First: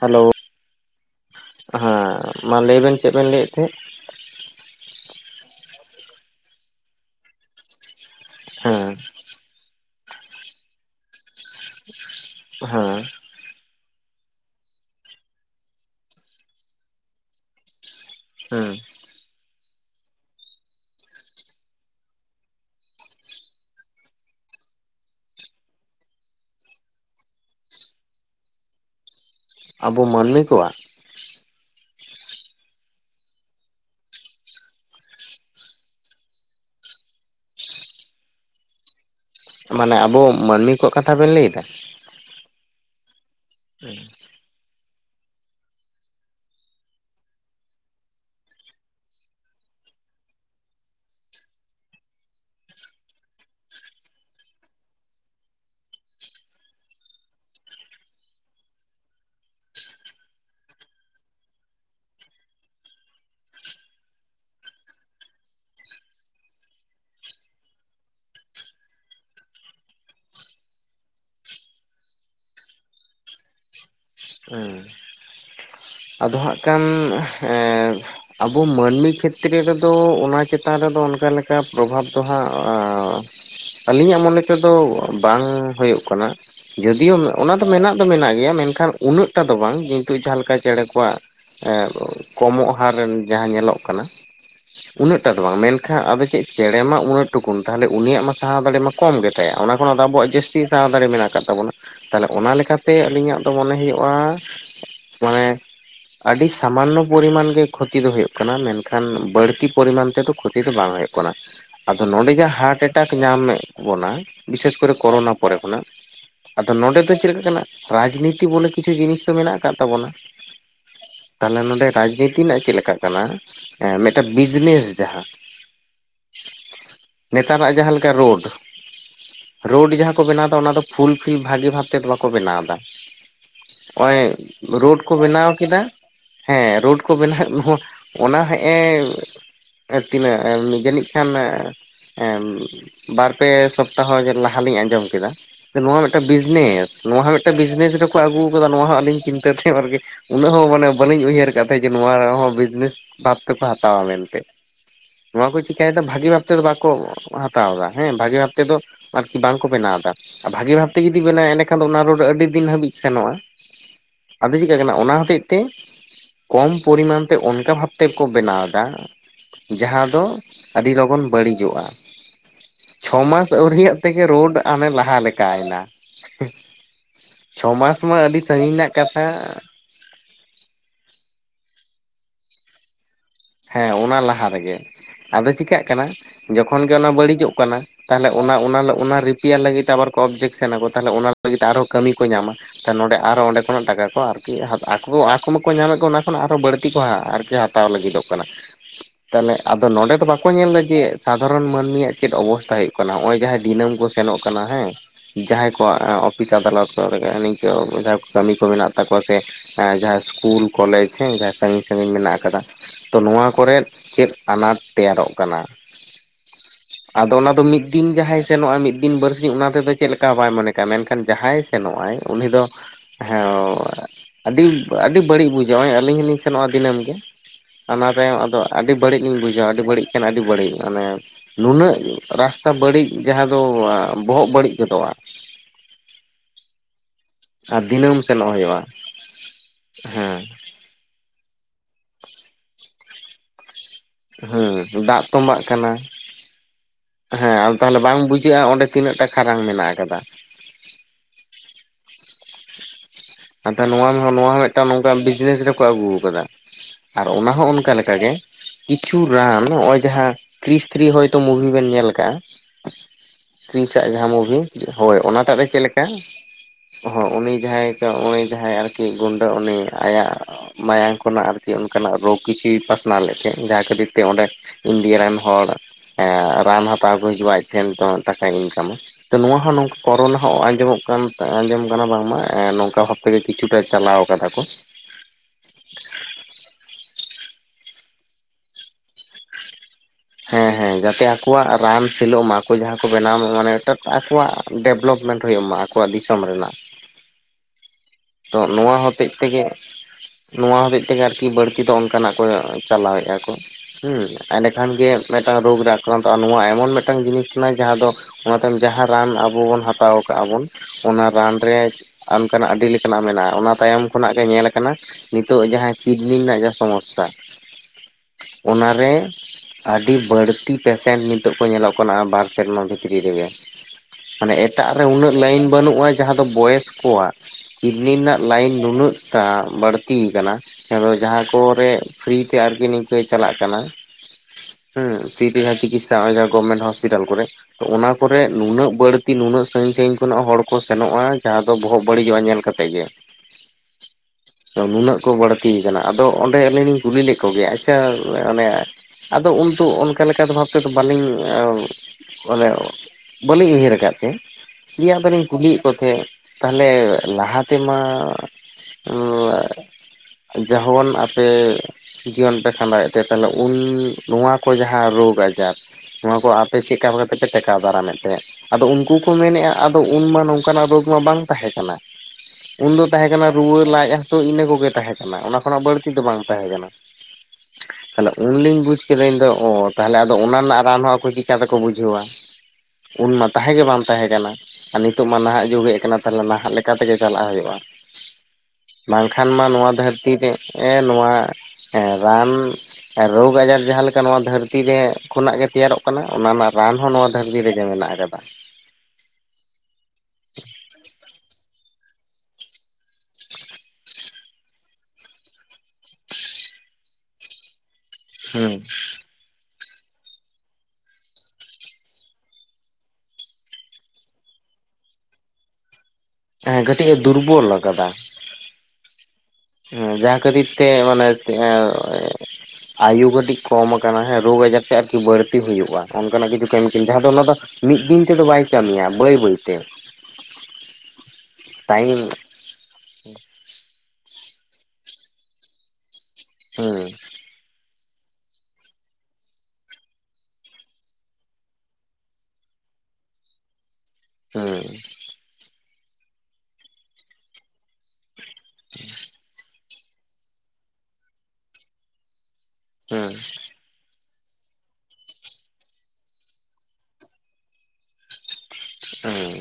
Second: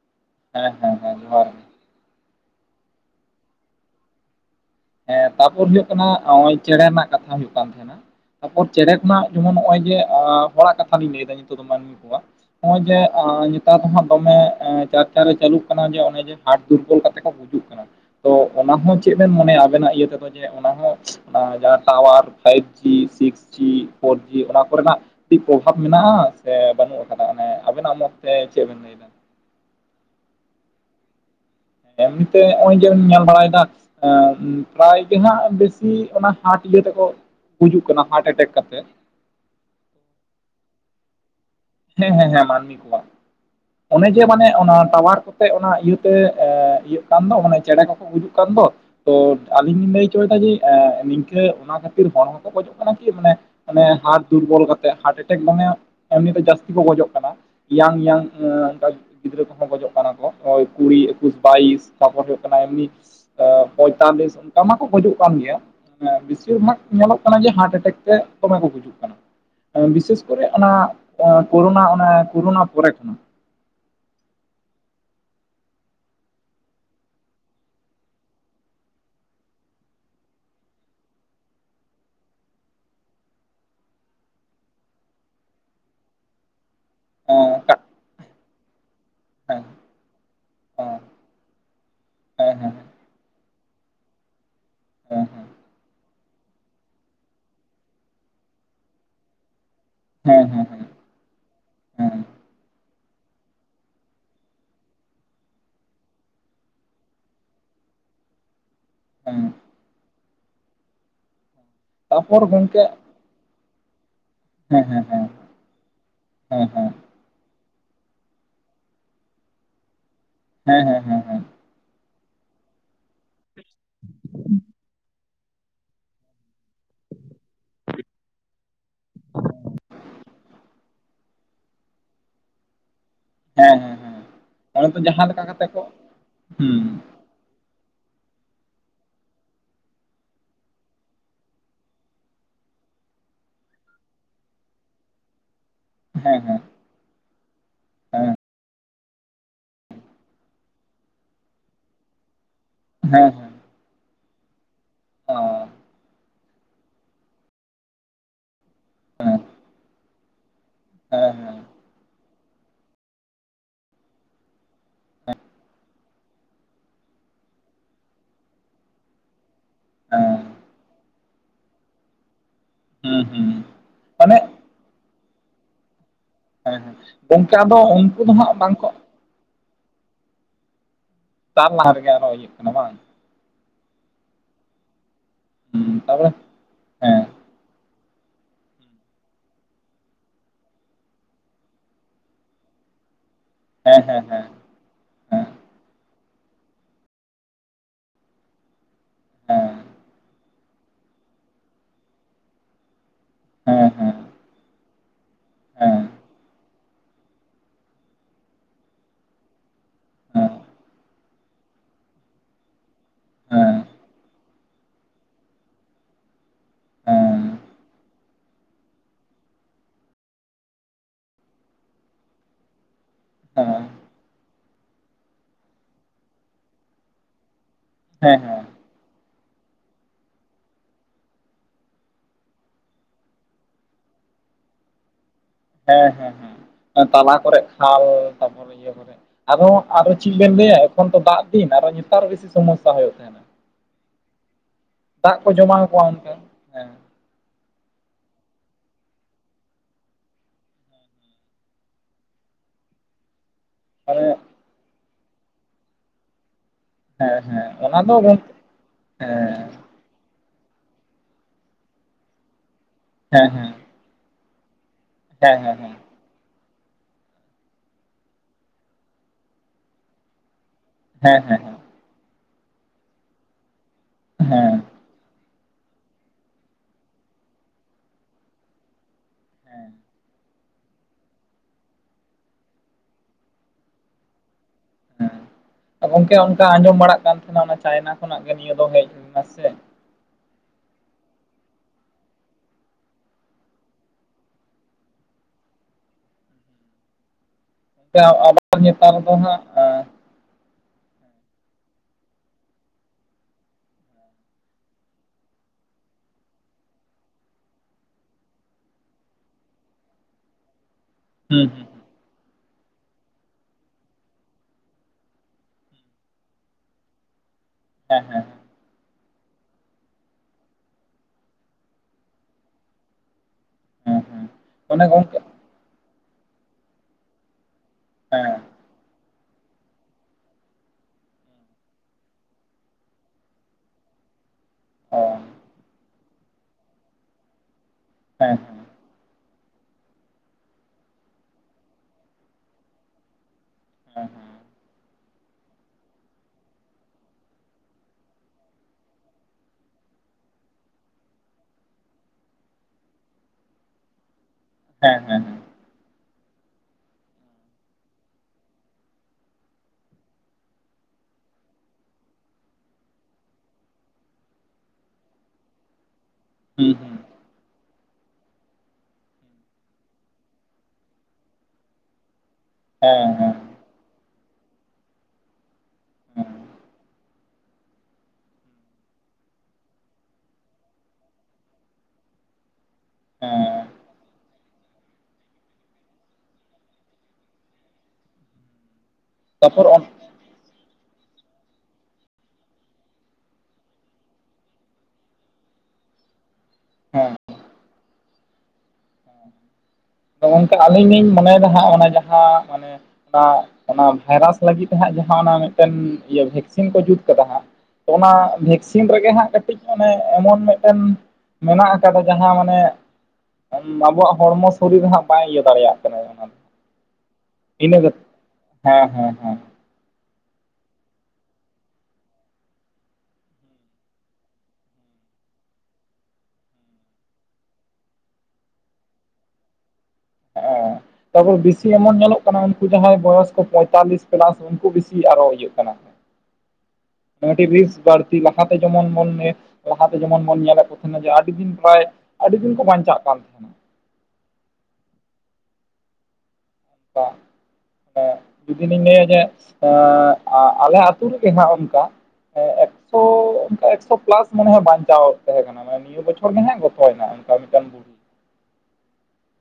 Hello. ᱦᱮᱸ ᱦᱮᱸ ᱦᱮᱸ ᱡᱚᱦᱟᱨ ᱜᱮ᱾ ᱦᱮᱸ ᱢᱟ ᱞᱟᱹᱭ ᱵᱮᱱ ᱪᱮᱫ ᱵᱮᱱ ᱞᱟᱹᱭᱮᱫ ᱛᱟᱦᱮᱸᱫ? ᱦᱮᱸ ᱛᱟᱯᱚᱨ ᱦᱩᱭᱩᱜ ᱠᱟᱱᱟ ᱦᱚᱸᱜᱼᱚᱭ ᱪᱮᱬᱮ ᱨᱮᱱᱟᱜ ᱠᱟᱛᱷᱟ ᱦᱩᱭᱩᱜ ᱠᱟᱱ ᱛᱟᱦᱮᱸᱱᱟ᱾ ᱛᱟᱯᱚᱨ ᱦᱮᱸ ᱪᱮᱬᱮ ᱠᱷᱚᱱᱟᱜ ᱡᱮᱢᱚᱱ ᱱᱚᱸᱜ-ᱚᱭ ᱡᱮ ᱟᱸ ᱦᱚᱲᱟᱜ ᱠᱟᱛᱷᱟ ᱞᱤᱧ ᱞᱟᱹᱭ ᱮᱫᱟ ᱱᱤᱛᱚᱜ ᱫᱚ ᱢᱟᱹᱱᱢᱤ ᱠᱚᱣᱟᱜ᱾ ᱦᱚᱸᱜ-ᱚᱭ ᱦᱮᱸ ᱡᱮ ᱟᱸ ᱧᱩ ᱱᱮᱛᱟᱨ ᱫᱚ ᱦᱟᱸᱜ ᱫᱚᱢᱮ ᱮᱸ ᱪᱟᱨᱪᱟᱨᱮ ᱪᱟᱹᱞᱩᱜ ᱠᱟᱱᱟ ᱡᱮ ᱚᱱᱮ ᱡᱮ ᱦᱟᱴ ᱫᱩᱨᱵᱚᱞ ᱠᱟᱛᱮ ᱠᱚ ᱜᱩᱡᱩᱜ ᱠᱟᱱᱟ, ᱛᱚ ᱦᱮᱸ ᱚᱱᱟ ᱦᱚᱸ ᱪᱮᱫ ᱵᱮᱱ ᱢᱚᱱᱮᱭᱟ ᱟᱵᱮᱱᱟᱜ ᱤᱭᱟᱹ ᱛᱮᱫᱚ ᱡᱮ ᱚᱱᱟ ᱦᱚᱸ ᱚᱱᱟ ᱡᱟᱦᱟᱸ tower five G, six G, four G ᱚᱱᱟ ᱠᱚᱨᱮᱱᱟᱜ ᱴᱤᱡ ᱯᱨᱚᱵᱷᱟᱵ ᱢᱮᱱᱟᱜᱼᱟ ᱥᱮ ᱵᱟᱹᱱᱩᱜ ᱠᱟᱫᱟ ᱚᱱᱮ ᱟᱵᱮᱱᱟᱜ ᱢᱚᱛᱛᱮ ᱪᱮᱫ ᱵᱮᱱ ᱞᱟᱹᱭᱫᱟ? ᱟᱵᱚ ᱢᱟᱹᱱᱢᱤ ᱠᱚᱣᱟᱜ? ᱮᱢᱛᱮ ᱦᱚᱸᱜᱼᱚᱭ ᱡᱮᱢ ᱧᱮᱞ ᱵᱟᱲᱟᱭ ᱫᱟ ᱮᱸ ᱯᱨᱟᱭ ᱜᱮ ᱦᱟᱸᱜ ᱵᱮᱥᱤ ᱚᱱᱟ ᱦᱟᱴ ᱤᱭᱟᱹ ᱛᱮᱠᱚ ᱜᱩᱡᱩᱜ ᱠᱟᱱᱟ ᱦᱟᱴ ᱮᱴᱮᱠ ᱠᱟᱛᱮᱜ᱾ ᱢᱟᱱᱮ ᱟᱵᱚ ᱢᱟᱹᱱᱢᱤ ᱠᱚᱣᱟᱜ ᱠᱟᱛᱷᱟ ᱵᱤᱱ ᱞᱟᱹᱭ ᱫᱟ? ᱦᱮᱸ ᱦᱮᱸ ᱦᱮᱸ ᱢᱟᱹᱱᱢᱤ ᱠᱚᱣᱟᱜ, ᱚᱱᱮ ᱡᱮ ᱢᱟᱱᱮ ᱚᱱᱟ ᱴᱟᱣᱟᱨ ᱠᱚ ᱛᱮ ᱚᱱᱟ ᱤᱭᱟᱹᱛᱮ ᱮᱸ ᱤᱭᱟᱹᱜ ᱠᱟᱱ ᱫᱚ ᱢᱟᱱᱮ ᱪᱮᱬᱮ ᱠᱚᱠᱚ ᱜᱩᱡᱩᱜ ᱠᱟᱱ ᱫᱚ ᱛᱚ ᱟᱞᱤᱧ ᱞᱤᱧ ᱞᱟᱹᱭ ᱦᱚᱪᱚᱭᱫᱟ ᱡᱮ ᱮ ᱱᱤᱝᱠᱟᱹ ᱚᱱᱟ ᱠᱷᱟᱹᱛᱤᱨ ᱦᱚᱲ ᱦᱚᱸᱠᱚ ᱜᱚᱡᱚᱜ ᱠᱟᱱᱟ ᱠᱤ ᱢᱟᱱᱮ ᱢᱟᱱᱮ ᱦᱟᱨᱴ ᱫᱩᱨᱵᱚᱞ ᱠᱟᱛᱮᱜ ᱦᱟᱨᱴ ᱮᱴᱮᱠ ᱢᱟᱱᱮ ᱮᱢᱱᱤᱛᱮ ᱡᱟᱹᱥᱛᱤ ᱠᱚ ᱜᱚᱡᱚᱜ ᱠᱟᱱᱟ᱾ ᱤᱭᱟᱝ ᱤᱭᱟᱝ ᱟᱸ ᱜᱟ ᱜᱤᱫᱽᱨᱟᱹ ᱠᱚᱦᱚᱸ ᱜᱚᱡᱚᱜ ᱠᱟᱱᱟ ᱠᱚ ᱠᱩᱲᱤ ᱮᱠᱩᱥ ᱵᱟᱭᱤᱥ ᱛᱟᱨᱯᱚᱨ ᱦᱩᱭᱩᱜ ᱠᱟᱱᱟ [unintelligible] ᱟ ᱯᱚᱸᱭᱛᱟᱞᱞᱤᱥ ᱚᱱᱠᱟ ᱢᱟᱠᱚ ᱜᱚᱡᱚᱜ ᱠᱟᱱ ᱜᱮᱭᱟ, ᱮᱸ ᱵᱮᱥᱤᱨ ᱵᱷᱟᱜᱽ ᱧᱮᱞᱚᱜ ᱠᱟᱱᱟ ᱡᱮ ᱦᱟᱨᱴ ᱮᱴᱮᱠ ᱛᱮ ᱫᱚᱢᱮ ᱠᱚ ᱜᱩᱡᱩᱜ ᱠᱟᱱᱟ᱾ ᱮᱸ ᱵᱤᱥᱮᱥ ᱠᱚᱨᱮ ᱚᱱᱟ ᱠᱳᱨᱳᱱᱟ ᱚᱱᱮ ᱠᱳᱨᱳᱱᱟ ᱯᱚᱨᱮ ᱠᱷᱚᱱᱟᱜ᱾ ᱩᱸ᱾ ᱟᱫᱚ ᱦᱟᱸᱜ ᱠᱟᱱ ᱮᱸ ᱟᱵᱚ ᱢᱟᱹᱱᱢᱤ ᱠᱷᱮᱛᱨᱮ ᱨᱮᱫᱚ ᱚᱱᱟ ᱪᱮᱛᱟᱱ ᱨᱮᱫᱚ ᱚᱱᱠᱟ ᱞᱮᱠᱟ ᱯᱨᱚᱵᱷᱟᱵᱽ ᱫᱚ ᱦᱟᱸᱜ ᱟ ᱟᱹᱞᱤᱧᱟᱜ ᱢᱚᱱᱮ ᱛᱮᱫᱚ ᱵᱟᱝ ᱦᱩᱭᱳᱜ ᱠᱟᱱᱟ᱾ ᱡᱚᱫᱤᱭᱳ ᱚᱱᱟ ᱫᱚ ᱢᱮᱱᱟᱜ ᱫᱚ ᱢᱮᱱᱟᱜ ᱜᱮᱭᱟ ᱢᱮᱱᱠᱷᱟᱱ ᱩᱱᱟᱹᱜ ᱴᱟ ᱫᱚ ᱦᱮᱸ ᱵᱟᱝ ᱠᱤᱱᱛᱩ ᱡᱟᱦᱟᱸᱮᱠᱟ ᱪᱮᱬᱮ ᱦᱮᱸ ᱠᱚᱣᱟᱜ ᱦᱮᱸ ᱦᱮᱸ ᱦᱮᱸ ᱠᱚᱢᱚᱜ ᱦᱟᱨ ᱡᱟᱦᱟᱸ ᱧᱮᱞᱚᱜ ᱠᱟᱱᱟ ᱩᱱᱟᱹᱜ ᱦᱮᱸ ᱴᱟ ᱫᱚ ᱵᱟᱝ ᱢᱮᱱᱠᱷᱟᱱ ᱟᱫᱚ ᱪᱮᱫ ᱪᱮᱬᱮ ᱢᱟ ᱩᱱᱟᱹᱜ ᱴᱩᱠᱩᱩᱱ ᱛᱟᱦᱚᱞᱮ ᱩᱱᱤᱭᱟᱜ ᱢᱟ ᱥᱟᱦᱟᱣ ᱫᱟᱲᱮ ᱢᱟ ᱠᱚᱢ ᱜᱮ, ᱛᱮ ᱚᱱᱟ ᱠᱷᱚᱱᱟᱜ ᱫᱚ ᱟᱵᱚᱣᱟᱜ ᱦᱮᱸ ᱡᱟᱹᱥᱛᱤ ᱦᱮᱸ ᱥᱟᱶ ᱫᱟᱲᱮ ᱢᱮᱱᱟᱜ ᱠᱟᱫ ᱛᱟᱵᱚᱱᱟ᱾ ᱦᱮᱸ ᱛᱟᱦᱞᱮ ᱚᱱᱟ ᱞᱮᱠᱟᱛᱮ ᱟᱹᱞᱤᱧᱟᱜ ᱫᱚ ᱢᱚᱱᱮ ᱦᱩᱭᱩᱜᱼᱟ ᱢᱟᱱᱮ ᱟᱹᱰᱤ ᱥᱟᱢᱟᱱᱱᱚ ᱯᱚᱨᱤᱢᱟᱱ ᱜᱮ ᱠᱷᱚᱛᱤ ᱫᱚ ᱦᱩᱭᱩᱜ ᱠᱟᱱᱟ, ᱢᱮᱱᱠᱷᱟᱱ ᱠᱷᱟᱱ ᱦᱮᱸ ᱵᱟᱹᱲᱛᱤ ᱯᱚᱨᱤᱢᱟᱱ ᱛᱮᱫᱚ ᱠᱷᱚᱛᱤ ᱫᱚ ᱵᱟᱝ ᱦᱩᱭᱩᱜ ᱠᱟᱱᱟ, ᱟᱫᱚ ᱱᱚᱰᱮ ᱛᱟᱯᱚᱨ ᱡᱟ ᱦᱟᱨᱴ ᱜᱚᱝᱠᱮ ᱮᱴᱮᱠ ᱧᱟᱢᱮᱫ ᱵᱚᱱᱟ ᱵᱤᱥᱮᱥ ᱦᱮᱸ ᱠᱚᱨᱮ ᱦᱮᱸ ᱠᱚᱨᱳᱱᱟ ᱯᱚᱨᱮ ᱠᱷᱚᱱᱟᱜ ᱦᱮᱸ ᱦᱮᱸ ᱟᱫᱚ ᱱᱚᱰᱮ ᱫᱚ ᱯᱚᱨᱮ ᱠᱷᱚᱱᱟᱜ ᱟᱫᱚ ᱱᱚᱰᱮ ᱫᱚ ᱪᱮᱫ ᱠᱟᱱᱟ ᱨᱟᱡᱽᱱᱤᱛᱤ ᱵᱚᱞᱮ ᱠᱤᱪᱷᱩ ᱡᱤᱱᱤᱥ ᱫᱚ ᱢᱮᱱᱟᱜ ᱟᱠᱟᱫ ᱛᱟᱵᱚᱱᱟ ᱾ [unintelligible] ᱦᱮᱸ ᱦᱮᱸ ᱦᱮᱸ ᱦᱮᱸ ᱾ ᱮ ᱱᱚᱰᱮ ᱨᱟᱡᱽᱱᱤᱛᱤ ᱨᱮᱱᱟᱜ ᱪᱮᱫ ᱞᱮᱠᱟᱜ ᱠᱟᱱᱟ ᱢᱤᱫᱴᱟᱱ ᱵᱤᱡᱽᱱᱮᱥ ᱡᱟᱦᱟᱸ ᱱᱮᱛᱟᱨᱟᱜ ᱡᱟᱦᱟᱸ ᱞᱮᱠᱟ ᱨᱳᱰ ᱨᱳᱰ ᱡᱟᱦᱟᱸ ᱠᱚ ᱵᱮᱱᱟᱣᱫᱟ ᱚᱱᱟ ᱫᱚ ᱯᱷᱩᱞ ᱯᱷᱤᱞ ᱵᱷᱟᱹᱜᱤ ᱵᱷᱟᱵ ᱛᱮᱫᱚ ᱵᱟᱠᱚ ᱵᱮᱱᱟᱣᱫᱟ ᱾ ᱦᱮᱸ ᱦᱮᱸ ᱦᱮᱸ ᱱᱚᱜᱼᱚᱭ ᱦᱮᱸ ᱚᱱᱮ ᱨᱳᱰ ᱛᱚ ᱠᱚ ᱡᱟᱦᱟᱸ ᱞᱮᱠᱟ ᱵᱮᱱᱟᱣ ᱠᱟᱛᱮ ᱠᱮᱫᱟ ᱠᱚ ᱦᱮᱸ ᱦᱩᱸ ᱨᱳᱰ ᱵᱮᱱᱟᱣ ᱱᱚᱣᱟ ᱚᱱᱟ ᱦᱮᱜ ᱮᱸ ᱛᱤᱱᱟᱹᱜ ᱡᱟᱹᱱᱤᱡ ᱠᱷᱟᱱ ᱮᱸ ᱵᱟᱨ ᱯᱮ ᱥᱚᱯᱛᱟᱦᱚ ᱞᱟᱦᱟᱞᱤᱧ ᱟᱸᱡᱚᱢ ᱠᱮᱫᱟ᱾ ᱱᱚᱣᱟ ᱢᱤᱫᱴᱟᱝ ᱦᱮᱸ ᱦᱮᱸ ᱵᱤᱡᱱᱮᱥ ᱱᱚᱣᱟ ᱦᱚᱸ ᱢᱤᱫᱴᱟᱝ ᱵᱤᱡᱽᱱᱮᱥ ᱨᱮᱠᱚ ᱟᱹᱜᱩ ᱟᱠᱟᱫᱟ ᱱᱚᱣᱟ ᱦᱚᱸ ᱟᱞᱤᱧ ᱪᱤᱱᱛᱟᱹ ᱛᱮ ᱟᱨᱠᱤ ᱩᱱᱟᱹᱜ ᱦᱚᱸ ᱢᱟᱱᱮ ᱵᱟᱹᱞᱤᱧ ᱩᱭᱦᱟᱹᱨ ᱠᱟᱫ ᱛᱟᱦᱮᱸᱫ ᱡᱮ ᱱᱚᱣᱟ ᱦᱚᱸ ᱵᱤᱡᱽᱱᱮᱥ ᱦᱮᱸ ᱵᱷᱟᱵ ᱦᱮᱸ ᱛᱮᱠᱚ ᱦᱟᱛᱟᱣᱟ ᱢᱮᱱᱛᱮ ᱾ ᱚ ᱱᱚᱣᱟ ᱠᱚ ᱪᱤᱠᱟᱭ ᱫᱟ ᱵᱷᱟᱜᱤ ᱵᱟᱯ ᱵᱷᱟᱵ ᱛᱮᱫᱚ ᱵᱟᱠᱚ ᱮᱢᱚᱜ-ᱟ ᱦᱟᱛᱟᱣ ᱮᱫᱟ ᱦᱮᱸ ᱵᱷᱟᱜᱤ ᱵᱷᱟᱵ ᱛᱮᱫᱚ ᱵᱟᱝᱠᱚ ᱵᱮᱱᱟᱣ ᱫᱟ ᱟᱨ ᱵᱷᱟᱜᱮ ᱵᱷᱟᱵᱛᱮ ᱛᱮ ᱡᱩᱫᱤ ᱦᱮᱸ ᱵᱮᱱᱟᱣᱟᱭ ᱦᱮᱸ ᱮᱸᱰᱮᱠᱷᱟᱱ ᱚᱱᱟ ᱨᱳᱰ ᱟᱹᱰᱤ ᱫᱤᱱ ᱦᱟᱹᱵᱤᱡ ᱥᱮᱱᱚᱜ-ᱟ᱾ ᱪᱤᱠᱟᱹᱜ ᱠᱟᱱᱟ ᱚᱱᱟ ᱦᱚᱛᱮᱡ ᱛᱮ ᱠᱚᱢ ᱯᱚᱨᱤᱢᱟᱱ ᱛᱮ ᱚᱱᱠᱟ ᱵᱷᱟᱵ ᱛᱮᱠᱚ ᱵᱮᱱᱟᱣ ᱮᱫᱟ ᱡᱟᱦᱟᱸ ᱫᱚ ᱦᱮᱸ ᱟᱹᱰᱤ ᱞᱚᱜᱚᱱ ᱵᱟᱹᱲᱤᱡᱚᱜᱼᱟ, ᱪᱷ ᱦᱩᱸ ᱦᱩᱸ ᱢᱟᱥ ᱟᱹᱣᱨᱤᱭ ᱟᱜ ᱛᱮᱜᱮ ᱢᱟᱱᱮ ᱨᱳᱰ ᱦᱟᱱᱮ ᱞᱟᱦᱟ ᱞᱮᱠᱟᱭᱱᱟ᱾ ᱦᱮᱸ ᱦᱮᱸ ᱜᱚᱝᱠᱮ ᱪᱷᱚ ᱟᱫᱚ ᱢᱟᱥ ᱢᱟ ᱩᱱᱠᱩ ᱫᱚ ᱟᱹᱰᱤ ᱦᱟᱸᱜ ᱥᱟᱺᱜᱤᱧ ᱵᱟᱝᱠᱚ ᱨᱮᱱᱟᱜ ᱠᱟᱛᱷᱟ ᱛᱟᱨ ᱞᱟᱦᱟ ᱜᱮᱟᱨ ᱟᱨᱦᱚᱸ ᱤᱭᱟᱹ ᱠᱟᱱᱟ ᱵᱟᱝ ᱾ ᱦᱮᱸ ᱚᱱᱟ ᱞᱟᱦᱟ ᱨᱮᱜᱮ ᱟᱫᱚ ᱪᱮᱤᱠᱟᱹᱜ ᱦᱩᱸ ᱠᱟᱱᱟ ᱛᱟᱯᱚᱨᱮ ᱡᱚᱠᱷᱚᱱ ᱜᱮ ᱚᱱᱟ ᱦᱮᱸ ᱵᱟᱹᱲᱤᱡᱚᱜ ᱠᱟᱱᱟ, ᱛᱟᱦᱚᱞᱮ ᱚᱱᱟ ᱚᱱᱟ ᱨᱤᱯᱮᱭᱟᱨ ᱞᱟᱹᱜᱤᱫ ᱛᱮ ᱟᱵᱟᱨ ᱚᱵᱡᱮᱠᱥᱮᱱᱱᱟ ᱠᱚ ᱛᱟᱦᱚᱞᱮ ᱚᱱᱟ ᱞᱟᱹᱜᱤᱫ ᱛᱮ ᱟᱨᱦᱚᱸ ᱠᱟᱹᱢᱤ ᱠᱚ ᱧᱟᱢᱟ ᱾ ᱛᱮ ᱱᱚᱰᱮ ᱟᱨᱚ ᱚᱸᱰᱮ ᱠᱷᱚᱱᱟᱜ ᱦᱮᱸ ᱴᱟᱠᱟ ᱠᱚ ᱦᱮᱸ ᱦᱮᱸ ᱟᱨᱠᱤ ᱟᱠᱚ ᱦᱮᱸ ᱟᱠᱚ ᱢᱟᱠᱚ ᱧᱟᱢᱮᱫ ᱠᱚᱣᱟ ᱚᱱᱟ ᱠᱷᱚᱱᱟᱜ ᱟᱨᱦᱚ ᱵᱟᱹᱲᱛᱤ ᱠᱚ ᱟᱨᱠᱤ ᱦᱟᱛᱟᱣ ᱞᱟᱹᱜᱤᱫᱚᱜ ᱦᱮᱸ ᱛᱟᱦᱚᱞᱮ ᱦᱮᱸ ᱟᱫᱚ ᱱᱚᱰᱮ ᱫᱚ ᱵᱟᱠᱚ ᱧᱮᱞᱫᱟ ᱡᱮ ᱥᱟᱫᱷᱟᱨᱚᱱ ᱢᱟᱹᱱᱢᱤᱭᱟᱜ ᱪᱮᱫ ᱚᱵᱚᱥᱛᱟ ᱦᱩᱭᱩᱜ ᱱᱚᱜᱚᱭ ᱡᱟᱦᱟᱸᱭ ᱦᱮᱸ ᱫᱤᱱᱟᱹᱢ ᱠᱚ ᱦᱮᱸ ᱥᱮᱱᱚᱜ ᱠᱟᱱᱟ ᱦᱮᱸ ᱡᱟᱦᱟᱸᱭ ᱠᱚᱣᱟᱜ ᱦᱮᱸ ᱚᱯᱷᱤᱥ ᱟᱫᱟᱞᱚᱛ ᱱᱤᱝᱠᱟᱹ ᱡᱟᱦᱟᱸᱭ ᱠᱟᱹᱢᱤ ᱠᱚ ᱢᱮᱱᱟᱜ ᱛᱟᱠᱚᱣᱟ ᱥᱮ ᱡᱟᱦᱟᱸᱭ ᱤᱥᱠᱩᱞ ᱠᱚᱞᱮᱡᱽ ᱥᱮ ᱡᱟᱦᱟᱸᱭ ᱥᱟᱜᱤᱧ ᱤ ᱢᱮᱱᱟᱜ ᱠᱟᱫᱟ ᱛᱚ ᱱᱚᱣᱟ ᱠᱚᱨᱮᱜ ᱪᱮᱫ ᱟᱱᱟᱴ ᱛᱮᱭᱟᱨᱚᱜ ᱠᱟᱱᱟ ᱾ [unintelligible] ᱟᱫᱚ ᱚᱱᱟ ᱫᱚ ᱢᱤᱫ ᱫᱤᱱ ᱡᱟᱦᱟᱸᱭ ᱥᱮᱱᱚᱜᱼᱟ ᱢᱤᱫ ᱫᱤᱱ ᱵᱟᱨᱥᱤᱧ ᱚᱱᱟ ᱛᱮᱫᱚ ᱪᱮᱫ ᱞᱮᱠᱟ ᱵᱟᱭ ᱢᱚᱱᱮ ᱠᱟᱜᱼᱟ, ᱢᱮᱱᱠᱷᱟᱱ ᱡᱟᱦᱟᱸᱭ ᱥᱮᱱᱚᱜᱼᱟᱭ ᱩᱱᱤ ᱫᱚ ᱦᱮᱸᱻ ᱦᱮᱸ ᱦᱮᱸ ᱟᱹᱰᱤ ᱟᱹᱰᱤ ᱵᱟᱹᱲᱤᱡ ᱵᱩᱡᱷᱟᱹᱜ ᱱᱚᱜᱚᱭ ᱟᱹᱞᱤᱧ ᱦᱚᱞᱤᱧ ᱥᱮᱱᱚᱜᱼᱟ ᱫᱤᱱᱟᱹᱢ ᱜᱮ ᱾ ᱚᱱᱟ ᱦᱮᱸ ᱛᱟᱭᱚᱢ ᱦᱮᱸ ᱟᱫᱚ ᱟᱹᱰᱤ ᱵᱟᱹᱲᱤᱡ ᱞᱤᱧ ᱵᱩᱡᱷᱟᱹᱣᱟ ᱟᱹᱰᱤ ᱵᱟᱹᱲᱤᱡ ᱠᱷᱟᱱ ᱟᱹᱰᱤ ᱵᱟᱹᱲᱤᱡ ᱚᱱᱮ ᱱᱩᱱᱟᱹᱜ ᱨᱟᱥᱛᱟ ᱵᱟᱹᱲᱤᱡ ᱡᱟᱦᱟᱸ ᱫᱚ ᱵᱚᱦᱚᱜ ᱵᱟᱹᱲᱤᱡ ᱜᱚᱫᱚᱜᱼᱟ᱾ ᱦᱮᱸ ᱦᱮᱸ ᱦᱮᱸ ᱾ ᱛᱟᱞᱟ ᱠᱚᱨᱮ ᱟᱨ ᱠᱷᱟᱞ ᱫᱤᱱᱟᱹᱢ ᱥᱮᱱᱚᱜ ᱛᱟᱯᱚᱨ ᱦᱩᱭᱩᱜᱼᱟ ᱤᱭᱟᱹ ᱠᱚᱨᱮ ᱟᱨᱦᱚ ᱟᱨᱦᱚ ᱪᱮᱫ ᱦᱮᱸ ᱵᱮᱱ ᱞᱟᱹᱭᱟ ᱾ ᱛᱚᱠᱷᱚᱱ ᱛᱚ ᱫᱟᱜ ᱫᱤᱱ ᱟᱨᱦᱚ ᱱᱮᱛᱟᱨ ᱵᱮᱥᱤ ᱥᱚᱢᱚᱥᱥᱟ ᱦᱩᱭᱩᱜ ᱛᱟᱦᱮᱸᱱᱟ ᱾ ᱦᱚᱸ ᱫᱟᱜ ᱠᱚ ᱛᱚᱢᱵᱟᱜ ᱡᱚᱢᱟᱣ ᱠᱟᱱᱟ᱾ ᱠᱚᱣᱟ ᱚᱱᱠᱟ ᱦᱮᱸ ᱦᱮᱸ ᱟᱫᱚ ᱛᱟᱦᱚᱞᱮ ᱵᱟᱝ ᱵᱩᱡᱷᱟᱹᱜᱼᱟ ᱚᱸᱰᱮ ᱛᱤᱱᱟᱹᱜ ᱴᱟ ᱠᱷᱟᱨᱟᱝ ᱢᱮᱱᱟᱜ ᱟᱠᱟᱫᱟ ᱾ ᱟᱫᱚ ᱱᱚᱣᱟ ᱢᱟᱱᱮ ᱱᱚᱣᱟ ᱦᱚᱸ ᱢᱤᱫᱴᱟᱱ ᱱᱚᱝᱠᱟᱱ ᱵᱤᱡᱽᱱᱮᱥ ᱨᱮᱠᱚ ᱟᱹᱜᱩ ᱠᱟᱫᱟ᱾ ᱟᱨ ᱦᱮᱸ ᱚᱱᱟ ᱦᱮᱸ ᱦᱚᱸ ᱚᱱᱠᱟ ᱫᱚ ᱞᱮᱠᱟ ᱜᱮ ᱜᱚᱝᱠᱮ ᱠᱤᱪᱷᱩ ᱨᱟᱱ ᱦᱮᱸ ᱱᱚᱜᱼᱚᱭ ᱡᱟᱦᱟᱸ ᱠᱤᱨᱤᱥ ᱛᱷᱤᱨᱤ ᱦᱚᱭᱛᱚ ᱢᱩᱵᱷᱤ ᱵᱮᱱ ᱧᱮᱞ ᱠᱟᱜᱼᱟ ᱦᱮᱸ ᱦᱮᱸ᱾ ᱠᱩᱥᱤᱭᱟᱜ ᱥᱟᱜ ᱡᱟᱦᱟᱸ ᱢᱩᱵᱷᱤ ᱦᱳᱭ ᱦᱮᱸ ᱚᱱᱟᱴᱟᱜ ᱨᱮ ᱦᱮᱸ ᱪᱮᱫ ᱦᱮᱸ ᱞᱮᱠᱟ ᱩᱱᱤ ᱡᱟᱦᱟᱸᱭ ᱠᱮ ᱦᱩᱸᱜᱩᱭ ᱡᱟᱦᱟᱸᱭ ᱟᱨᱠᱤ ᱜᱩᱰᱟᱹ ᱩᱱᱤ ᱟᱭᱟᱜ ᱢᱟᱭᱟᱝ ᱦᱮᱸ ᱠᱷᱚᱱᱟᱜ ᱦᱮᱸ ᱟᱨᱠᱤᱼᱼᱼ ᱚᱱᱠᱟᱱᱟᱜ ᱨᱳᱜᱽ ᱠᱤᱪᱷᱩᱭ ᱯᱟᱥᱱᱟᱣ ᱞᱮᱫ ᱛᱟᱦᱮᱸᱫ ᱡᱟᱦᱟᱸ ᱠᱷᱟᱹᱛᱤᱨ ᱛᱮ ᱚᱸᱰᱮ ᱦᱮᱸ ᱰᱤᱭᱟ ᱨᱮᱱ ᱦᱚᱲ ᱮᱸ ᱨᱟᱱ ᱦᱟᱛᱟᱣ ᱠᱚ ᱦᱤᱡᱩᱜᱼᱟ ᱟᱡ ᱴᱷᱮᱱ ᱛᱚ ᱴᱟᱠᱟᱭ ᱤᱱᱠᱟᱢᱟ᱾ ᱛᱚ ᱱᱚᱣᱟ ᱦᱚᱸ ᱦᱮᱸ ᱱᱚᱝᱠᱟ ᱠᱚᱨᱳᱱᱟ ᱦᱚᱸ ᱟᱸᱡᱚᱢᱚᱜ ᱟᱸᱡᱚᱢ ᱠᱟᱱᱟ ᱵᱟᱝᱢᱟ ᱮ ᱱᱚᱝ ᱚᱱᱠᱟ ᱵᱷᱟᱵᱽ ᱛᱮᱜᱮ ᱠᱤᱪᱷᱩᱴᱟ ᱪᱟᱞᱟᱣ ᱠᱟᱫᱟ ᱠᱚ ᱦᱮᱸ ᱜᱚᱝᱠᱮ ᱚᱱᱠᱟ ᱟᱸᱡᱚᱢ ᱵᱟᱲᱟᱜ ᱠᱟᱱ ᱛᱟᱦᱮᱸᱱᱟ ᱚᱱᱟ ᱪᱟᱭᱱᱟ ᱠᱷᱚᱱᱟᱜ ᱜᱮ ᱱᱤᱭᱟᱹ ᱫᱚ ᱦᱮᱡ ᱞᱮᱱᱟ ᱥᱮ ᱦᱮᱸ ᱦᱮᱸ ᱡᱟᱛᱮ ᱟᱠᱚᱣᱟᱜ ᱨᱟᱱ ᱥᱮᱞᱚᱜ ᱢᱟ ᱟᱠᱚ ᱡᱟᱦᱟᱸ ᱠᱚ ᱵᱮᱱᱟᱣ ᱢᱟ ᱢᱟᱱᱮ ᱢᱤᱫᱴᱟᱝ ᱟᱠᱚᱣᱟᱜ ᱰᱮᱵᱷᱞᱚᱯᱢᱮᱱᱴ ᱦᱳᱭᱳᱜ ᱢᱟ ᱟᱠᱚᱣᱟᱜ ᱫᱤᱥᱚᱢ ᱨᱮᱱᱟᱜ ᱟᱫᱚ ᱟᱵᱟᱨ ᱱᱚᱣᱟ ᱱᱮᱛᱟᱨ ᱦᱚᱛᱮᱡ ᱫᱚ ᱦᱟᱸᱜ ᱛᱮᱜᱮ ᱱᱚᱣᱟ ᱦᱚᱛᱮᱡ ᱛᱮᱜᱮ ᱟᱨᱠᱤ ᱵᱟᱹᱲᱛᱤ ᱫᱚ ᱚᱱᱠᱟ ᱱᱟᱜ ᱠᱚ ᱪᱟᱞᱟᱣᱮᱜᱼᱟᱠᱚ᱾ ᱦᱩᱸ ᱮᱸᱰᱮᱠᱷᱟᱱ ᱜᱮ ᱢᱤᱫᱴᱟᱝ ᱨᱳᱜᱽ ᱨᱮ ᱟᱠᱨᱟᱱᱛᱚᱜᱼᱟ ᱱᱚᱣᱟ ᱮᱢᱚᱱ ᱢᱤᱫᱴᱟᱝ ᱡᱤᱱᱤᱥ ᱠᱟᱱᱟ ᱡᱟᱦᱟᱸ ᱫᱚ ᱚᱱᱟ ᱛᱟᱭᱚᱢ ᱡᱟᱦᱟᱸ ᱨᱟᱱ ᱟᱵᱚ ᱵᱚᱱ ᱦᱟᱛᱟᱣ ᱠᱟᱜᱼᱟᱵᱚᱱ ᱚᱱᱟ ᱨᱟᱱ ᱦᱩᱸ ᱨᱮ ᱦᱩᱸ ᱚᱱᱠᱟᱱᱟᱜ ᱟᱹᱰᱤ ᱞᱮᱠᱟ ᱚᱱᱠᱟᱱᱟᱜ ᱢᱮᱱᱟᱜᱼᱟ ᱚᱱᱟ ᱛᱟᱭᱚᱢ ᱠᱷᱚᱱᱟᱜ ᱜᱮ ᱧᱮᱞ ᱠᱟᱱᱟ ᱱᱤᱛᱳᱜ ᱡᱟᱦᱟᱸ ᱠᱤᱰᱱᱤ ᱨᱮᱱᱟᱜ ᱡᱟᱦᱟᱸ ᱥᱚᱢᱚᱥᱥᱟ ᱦᱮᱸ ᱦᱮᱸ ᱚᱱᱟ ᱨᱮ ᱟᱹᱰᱤ ᱵᱟᱹᱲᱛᱤ ᱯᱮᱥᱮᱱᱴ ᱱᱤᱛᱳᱜ ᱠᱚ ᱧᱮᱞᱚᱜ ᱠᱟᱱᱟ ᱵᱟᱨ ᱥᱮᱨᱢᱟ ᱵᱷᱤᱛᱨᱤ ᱨᱮᱜᱮ᱾ ᱦᱮᱸ ᱦᱮᱸ ᱢᱟᱱᱮ ᱮᱴᱟᱜ ᱨᱮ ᱚᱱᱮ ᱩᱱᱟᱹᱜ ᱜᱚᱝᱠᱮ ᱞᱟᱹᱭᱤᱱ ᱵᱟᱹᱱᱩᱜᱼᱟ ᱡᱟᱦᱟᱸ ᱫᱚ ᱵᱚᱭᱮᱥ ᱠᱚᱣᱟᱜ᱾ ᱠᱤᱰᱱᱤ ᱨᱮᱱᱟᱜ ᱦᱮᱸ ᱞᱟᱭᱤᱱ ᱱᱩᱱᱟᱹᱜ ᱴᱟ ᱵᱟᱹᱲᱛᱤ ᱠᱟᱱᱟ᱾ ᱟᱫᱚ ᱡᱟᱦᱟᱸ ᱠᱚᱨᱮᱜ ᱯᱷᱨᱤ ᱛᱮ ᱟᱨᱠᱤ ᱱᱤᱝᱠᱟᱹ ᱪᱟᱞᱟᱜ ᱠᱟᱱᱟ᱾ ᱦᱩᱸ ᱚ ᱯᱷᱤᱨᱤ ᱛᱮ ᱡᱟᱦᱟᱸ ᱪᱤᱠᱤᱥᱟ ᱱᱚᱜᱼᱚᱭ ᱜᱚᱵᱷᱢᱮᱱᱴ ᱦᱚᱥᱯᱤᱴᱟᱞ ᱠᱚᱨᱮ ᱚᱱᱟ ᱠᱚᱨᱮ ᱦᱮᱸ ᱦᱮᱸ ᱱᱩᱱᱟᱹᱜ ᱵᱟᱹᱲ ᱱᱩᱱᱟᱹᱜ ᱥᱟᱺᱜᱤᱧ ᱥᱟᱺᱜᱤᱧ ᱠᱷᱚᱱᱟᱜ ᱦᱚᱲ ᱠᱚ ᱥᱮᱱᱚᱜᱼᱟ ᱡᱟᱦᱟᱸ ᱫᱚ ᱵᱚᱦᱚᱜ ᱵᱟᱹᱲᱤᱡᱚᱜᱼᱟ ᱧᱮᱞ ᱠᱟᱛᱮᱫ ᱜᱮ ᱦᱮᱸ ᱦᱮᱸ ᱟ ᱱᱩᱱᱟᱹᱜ ᱠᱚ ᱵᱟᱹᱲᱛᱤ ᱠᱟᱱᱟ ᱟᱫᱚ ᱚᱸᱰᱮ ᱟᱹᱞᱤᱧ ᱞᱤᱧ ᱠᱩᱞᱤ ᱞᱮᱫ ᱠᱚᱜᱮᱭᱟ ᱟᱪᱪᱷᱟ ᱚᱱᱮ ᱟᱫᱚ ᱩᱱᱛᱚ ᱚᱱᱠᱟ ᱞᱮᱠᱟ ᱵᱷᱟᱵᱽ ᱛᱮᱫᱚ ᱵᱟᱹᱞᱤᱧ ᱮ ᱚᱱᱮ ᱵᱟᱹᱞᱤᱧ ᱩᱭᱦᱟᱹᱨ ᱟᱠᱟᱫ ᱛᱮ ᱫᱤᱭᱮ ᱦᱮᱸ ᱟᱫᱚ ᱦᱮᱸ ᱞᱤᱧ ᱠᱩᱞᱤᱭᱮᱫ ᱠᱚ ᱛᱟᱦᱮᱸᱫ ᱛᱟᱦᱚᱞᱮ ᱞᱟᱦᱟ ᱛᱮᱢᱟ ᱩ ᱡᱚᱦᱚᱶᱟᱱ ᱟᱯᱮ ᱡᱤᱭᱚᱱ ᱯᱮ ᱠᱷᱟᱸᱰᱟᱣᱮᱫ ᱛᱮ ᱛᱟᱦᱞᱮ ᱩᱱ ᱱᱚᱣᱟ ᱠᱚ ᱡᱟᱦᱟᱸ ᱨᱳᱜᱽ ᱟᱡᱟᱨ ᱱᱚᱣᱟ ᱠᱚ ᱟᱯᱮ ᱦᱩᱸ ᱪᱮᱫᱠᱟ ᱦᱩᱸ ᱥᱮᱯᱮ ᱴᱮᱠᱟᱣ ᱫᱟᱨᱟᱢᱮᱫ ᱛᱟᱸᱦᱮᱜ ᱟᱫᱚ ᱩᱱᱠᱩ ᱠᱚ ᱢᱮᱱᱮᱜᱼᱟ ᱟᱫᱚ ᱩᱱᱢᱟ ᱱᱚᱝᱠᱟᱱᱟᱜ ᱨᱳᱜᱽ ᱢᱟ ᱵᱟᱝ ᱛᱟᱦᱮᱸ ᱠᱟᱱᱟ᱾ ᱩᱱᱫᱚ ᱦᱮᱸ ᱛᱟᱦᱮᱸ ᱠᱟᱱᱟ ᱦᱮᱸ ᱨᱩᱣᱟᱹ, ᱞᱟᱡ ᱦᱟᱹᱥᱩ, ᱤᱱᱟᱹ ᱠᱚᱜᱮ ᱛᱟᱦᱮᱸ ᱠᱟᱱᱟ ᱚᱱᱟ ᱠᱷᱚᱱᱟᱜ ᱵᱟᱹᱲᱛᱤ ᱫᱚ ᱵᱟᱝ ᱦᱮᱸ ᱛᱟᱦᱮᱸ ᱠᱟᱱᱟ᱾ ᱛᱟᱦᱚᱞᱮ ᱩᱱᱞᱤᱧ ᱵᱩᱡᱽ ᱠᱮᱫᱟ ᱤᱧ ᱫᱚ ᱚ ᱛᱟᱦᱞᱮ ᱟᱫᱚ ᱚᱱᱟ ᱨᱮᱱᱟᱜ ᱨᱟᱱ ᱦᱚᱸ ᱟᱠᱚ ᱪᱤᱠᱟᱛᱮᱠᱚ ᱵᱩᱡᱷᱟᱹᱣᱟ᱾ [inaudible] ᱩᱱᱢᱟ ᱛᱟᱦᱮᱸ ᱜᱮ ᱦᱮᱸ ᱵᱟᱝ ᱛᱟᱦᱮᱸ ᱠᱟᱱᱟ᱾ ᱟᱨ ᱱᱤᱛᱚᱜ ᱢᱟ ᱱᱟᱦᱟᱜ ᱡᱩᱜᱽ ᱦᱮᱡ ᱠᱟᱱᱟ ᱛᱟᱦᱚᱞᱮ ᱱᱟᱦᱟᱜ ᱞᱮᱠᱟ ᱛᱮᱜᱮ ᱪᱟᱞᱟᱜ ᱦᱳᱭᱳᱜᱼᱟ᱾ ᱵᱟᱝᱠᱷᱟᱱ ᱢᱟ ᱛᱟᱯᱚᱨ ᱱᱚᱣᱟ ᱚᱱ ᱫᱷᱟᱹᱨᱛᱤ ᱨᱮ ᱮ ᱱᱚᱣᱟ ᱨᱟᱱ ᱨᱳᱜᱽ ᱟᱡᱟᱨ ᱡᱟᱦᱟᱸᱞᱮᱠᱟ ᱱᱚᱣᱟ ᱫᱷᱟᱹᱨᱛᱤ ᱨᱮ ᱠᱷᱚᱱᱟᱜ ᱜᱮ ᱛᱮᱭᱟᱨᱚᱜ ᱠᱟᱱᱟ ᱚᱱᱟ ᱨᱮᱱᱟᱜ ᱨᱟᱱ ᱦᱚᱸ ᱱᱚᱣᱟ ᱦᱮᱸ ᱫᱷᱟᱹᱨᱛᱤ ᱨᱮᱜᱮ ᱢᱮᱱᱟᱜ ᱟᱠᱟᱫᱟ᱾ ᱜᱚᱝᱠᱮ ᱟᱹᱞᱤᱧ ᱞᱤᱧ ᱢᱚᱱᱮᱭᱮᱫᱟ ᱦᱟᱸᱜ ᱚᱱᱟ ᱡᱟᱦᱟᱸ ᱢᱟᱱᱮ ᱚᱱᱟ ᱚᱱᱟ ᱵᱷᱟᱭᱨᱟᱥ ᱞᱟᱹᱜᱤᱫ ᱦᱟᱸᱜ ᱡᱟᱦᱟᱸᱚᱱᱟ ᱢᱤᱫᱴᱮᱱ ᱵᱷᱮᱠᱥᱤᱱ ᱠᱚ ᱡᱩᱛ ᱠᱟᱫᱟ ᱦᱟᱸᱜ ᱚᱱᱟ ᱵᱷᱮᱠᱥᱤᱱ ᱨᱮᱜᱮ ᱦᱟᱸᱜ ᱠᱟᱹᱴᱤᱡ ᱢᱟᱱᱮ ᱮᱢᱚᱱ ᱢᱤᱫᱴᱮᱱ ᱢᱮᱱᱟᱜ ᱟᱠᱟᱫᱟ ᱡᱟᱦᱟᱸ ᱢᱟᱱᱮ ᱟᱵᱚᱣᱟᱜ ᱦᱚᱲᱢᱚ ᱥᱚᱨᱤᱨ ᱨᱮ ᱦᱟᱸᱜ ᱵᱟᱭ ᱤᱭᱟᱹ ᱫᱟᱲᱮᱭᱟᱜ ᱠᱟᱱᱟᱭ ᱚᱱᱟ᱾ ᱫᱚ ᱦᱮᱸ ᱠᱟᱹᱴᱤᱡ ᱮ ᱫᱩᱨᱵᱚᱞ ᱤᱱᱟᱹ ᱟᱠᱟᱫᱟ᱾ ᱠᱟᱛ ᱦᱮᱸ ᱦᱮᱸ ᱦᱮᱸ᱾ ᱡᱟᱦᱟᱸ ᱠᱷᱟᱛᱤᱨ ᱛᱮ ᱢᱟᱱᱮ ᱮ ᱮ ᱟᱭᱩ ᱠᱟᱹᱴᱤᱡ ᱠᱚᱢ ᱟᱠᱟᱱᱟ ᱦᱮ, ᱨᱳᱜᱽ ᱟᱡᱟᱨ ᱛᱮ ᱟᱨᱠᱤ ᱵᱟᱹᱲᱛᱤ ᱦᱩᱭᱩᱜᱼᱟ᱾ ᱚᱱᱠᱟᱱᱟᱜ ᱠᱤᱪᱷᱩ ᱠᱟᱢᱤ ᱵᱤᱱ ᱡᱟᱦᱟᱸ ᱫᱚ ᱚᱱᱟ ᱫᱚ ᱢᱤᱫ ᱫᱤᱱ ᱛᱮᱫᱚ ᱵᱟᱭ ᱠᱟᱢᱤᱭᱟ ᱵᱟᱹᱭ ᱵᱟᱹᱭᱛᱮ᱾ [unintelligible] ᱛᱚᱵᱮ ᱵᱤᱥᱤ ᱮᱢᱚᱱ ᱴᱟᱭᱤᱢ ᱧᱮᱞᱚᱜ ᱠᱟᱱᱟ, ᱩᱱᱠᱩ ᱡᱟᱦᱟᱸᱭ ᱵᱚᱭᱚᱥ ᱠᱚ ᱯᱚᱸᱭᱛᱟᱞᱞᱤᱥ ᱯᱞᱟᱥ ᱩᱱᱠᱩ ᱵᱤᱥᱤ ᱟᱨᱚ ᱤᱭᱟᱹᱜ ᱠᱟᱱᱟ ᱠᱚ᱾ ᱦᱩᱸ᱾ ᱟᱰᱤ ᱵᱤᱥ ᱵᱟᱲᱛᱤ ᱞᱟᱦᱟ ᱛᱮ ᱡᱮᱢᱚᱱ ᱢᱚᱱ ᱱᱮ ᱞᱟᱦᱟᱛᱮ ᱡᱮᱢᱚᱱ ᱵᱚᱱ ᱧᱮᱞᱮᱫ ᱠᱚ ᱛᱟᱦᱮᱱᱟ, ᱡᱮ ᱟᱹᱰᱤ ᱫᱤᱱ ᱯᱨᱟᱭ ᱟᱹᱰᱤ ᱫᱤᱱ ᱠᱚ ᱵᱟᱧᱪᱟᱜ ᱠᱟᱱ ᱛᱟᱦᱮᱱᱟ᱾ ᱦᱩᱸ᱾ ᱵᱟ ᱦᱮ ᱡᱩᱫᱤ ᱞᱤᱧ ᱞᱟᱹᱭᱟ ᱡᱮ ᱦᱮᱸ, ᱟᱞᱮ ᱟᱛᱳ ᱨᱮᱜᱮ ᱱᱟᱜ ᱚᱱᱠᱟ ᱦᱩᱸ ᱮᱠᱥᱚ-ᱚᱱᱠᱟ ᱮᱠᱥᱚ ᱯᱞᱟᱥ᱾ ᱢᱚᱱᱮ ᱦᱚᱭ ᱵᱟᱧᱪᱟᱣ ᱛᱟᱦᱮᱸ ᱠᱟᱱᱟ᱾ ᱢᱟᱱᱮ ᱱᱤᱭᱟᱹ ᱵᱚᱪᱷᱚᱨ ᱜᱮ ᱦᱟᱜ ᱜᱚᱛᱚᱭᱮᱱᱟ᱾ ᱚᱱᱠᱟ ᱢᱤᱫᱴᱟᱱ ᱵᱩᱲᱦ ᱦᱩᱸ᱾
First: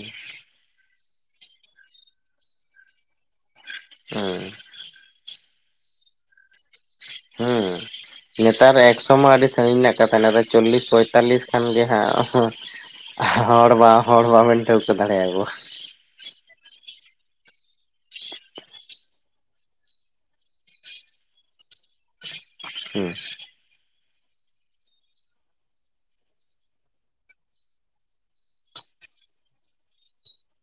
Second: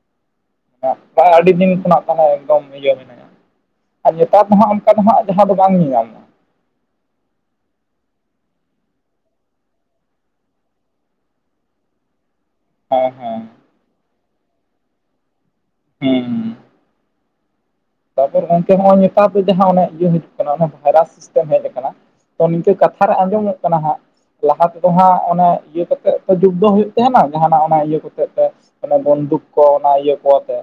ᱢᱟᱱᱮ ᱟᱹᱰᱤ ᱫᱤᱱ ᱠᱷᱚᱱᱟᱜ ᱢᱟᱱᱮ ᱮᱠᱫᱚᱢ ᱤᱭᱟᱹ ᱢᱮᱱᱟᱭᱟ ᱟᱨ ᱦᱩᱸ ᱱᱮᱛᱟᱨ ᱫᱚ ᱦᱟᱸᱜ ᱚᱱᱠᱟ ᱫᱚ ᱦᱟᱸᱜ ᱡᱟᱦᱟ ᱫᱚ ᱵᱟᱝ ᱧᱮᱧᱟᱢᱚᱜ-ᱟ᱾ ᱦᱮᱸ᱾ ᱱᱮᱛᱟᱨ ᱮᱠᱥᱚ ᱢᱟ ᱟᱹᱰᱤ ᱥᱟᱺᱜᱤᱧ ᱨᱮᱱᱟᱜ ᱠᱟᱛᱷᱟ, ᱱᱮᱛᱟᱨ ᱪᱚᱞᱞᱤᱥ ᱯᱚᱸᱭᱛᱟᱞᱞᱤᱥ ᱠᱷᱟᱱ ᱜᱮ ᱦᱮᱸ ᱦᱮᱸ ᱦᱟᱸᱜ ᱦᱚᱲ ᱵᱟ ᱦᱚᱲ ᱵᱟᱵᱮᱱ ᱴᱷᱟᱹᱣᱠᱟᱹ ᱫᱟᱲᱮᱭᱟᱠᱚᱣᱟ᱾ ᱦᱩᱸ᱾ ᱛᱟᱯᱚᱨ ᱜᱚᱝᱠᱮ ᱱᱚᱜᱼᱚᱭ ᱱᱮᱛᱟᱨ ᱫᱚ ᱡᱟᱦᱟᱸ ᱤᱭᱟᱹ ᱦᱤᱡᱩᱜ ᱠᱟᱱᱟ, ᱚᱱᱟ ᱵᱷᱟᱭᱨᱟᱥ ᱥᱤᱥᱴᱮᱢ ᱦᱮᱡ ᱟᱠᱟᱱᱟ᱾ ᱛᱚ ᱱᱤᱝᱠᱟᱹ ᱠᱟᱛᱷᱟ ᱦᱩᱸ ᱨᱮ ᱟᱸᱡᱚᱢᱚᱜ ᱠᱟᱱᱟ ᱦᱟᱸᱜ ᱞᱟᱦᱟ ᱛᱮᱫᱚ ᱦᱟᱸᱜ ᱚᱱᱮ ᱤᱭᱟᱹ ᱠᱟᱛᱮᱫ ᱛᱚ ᱡᱩᱫᱽᱫᱷᱚ ᱦᱩᱭᱩᱜ ᱛᱟᱦᱮᱱᱟ᱾ ᱡᱟᱦᱟᱱᱟᱜ ᱚᱱᱟ ᱤᱭᱟᱹ ᱠᱟᱛᱮᱫ ᱛᱮ᱾ ᱢᱟᱱᱮ ᱵᱚᱱᱫᱩᱠ ᱠᱚ ᱚᱱᱟ ᱤᱭᱟᱹ ᱠᱚ ᱟᱛᱮ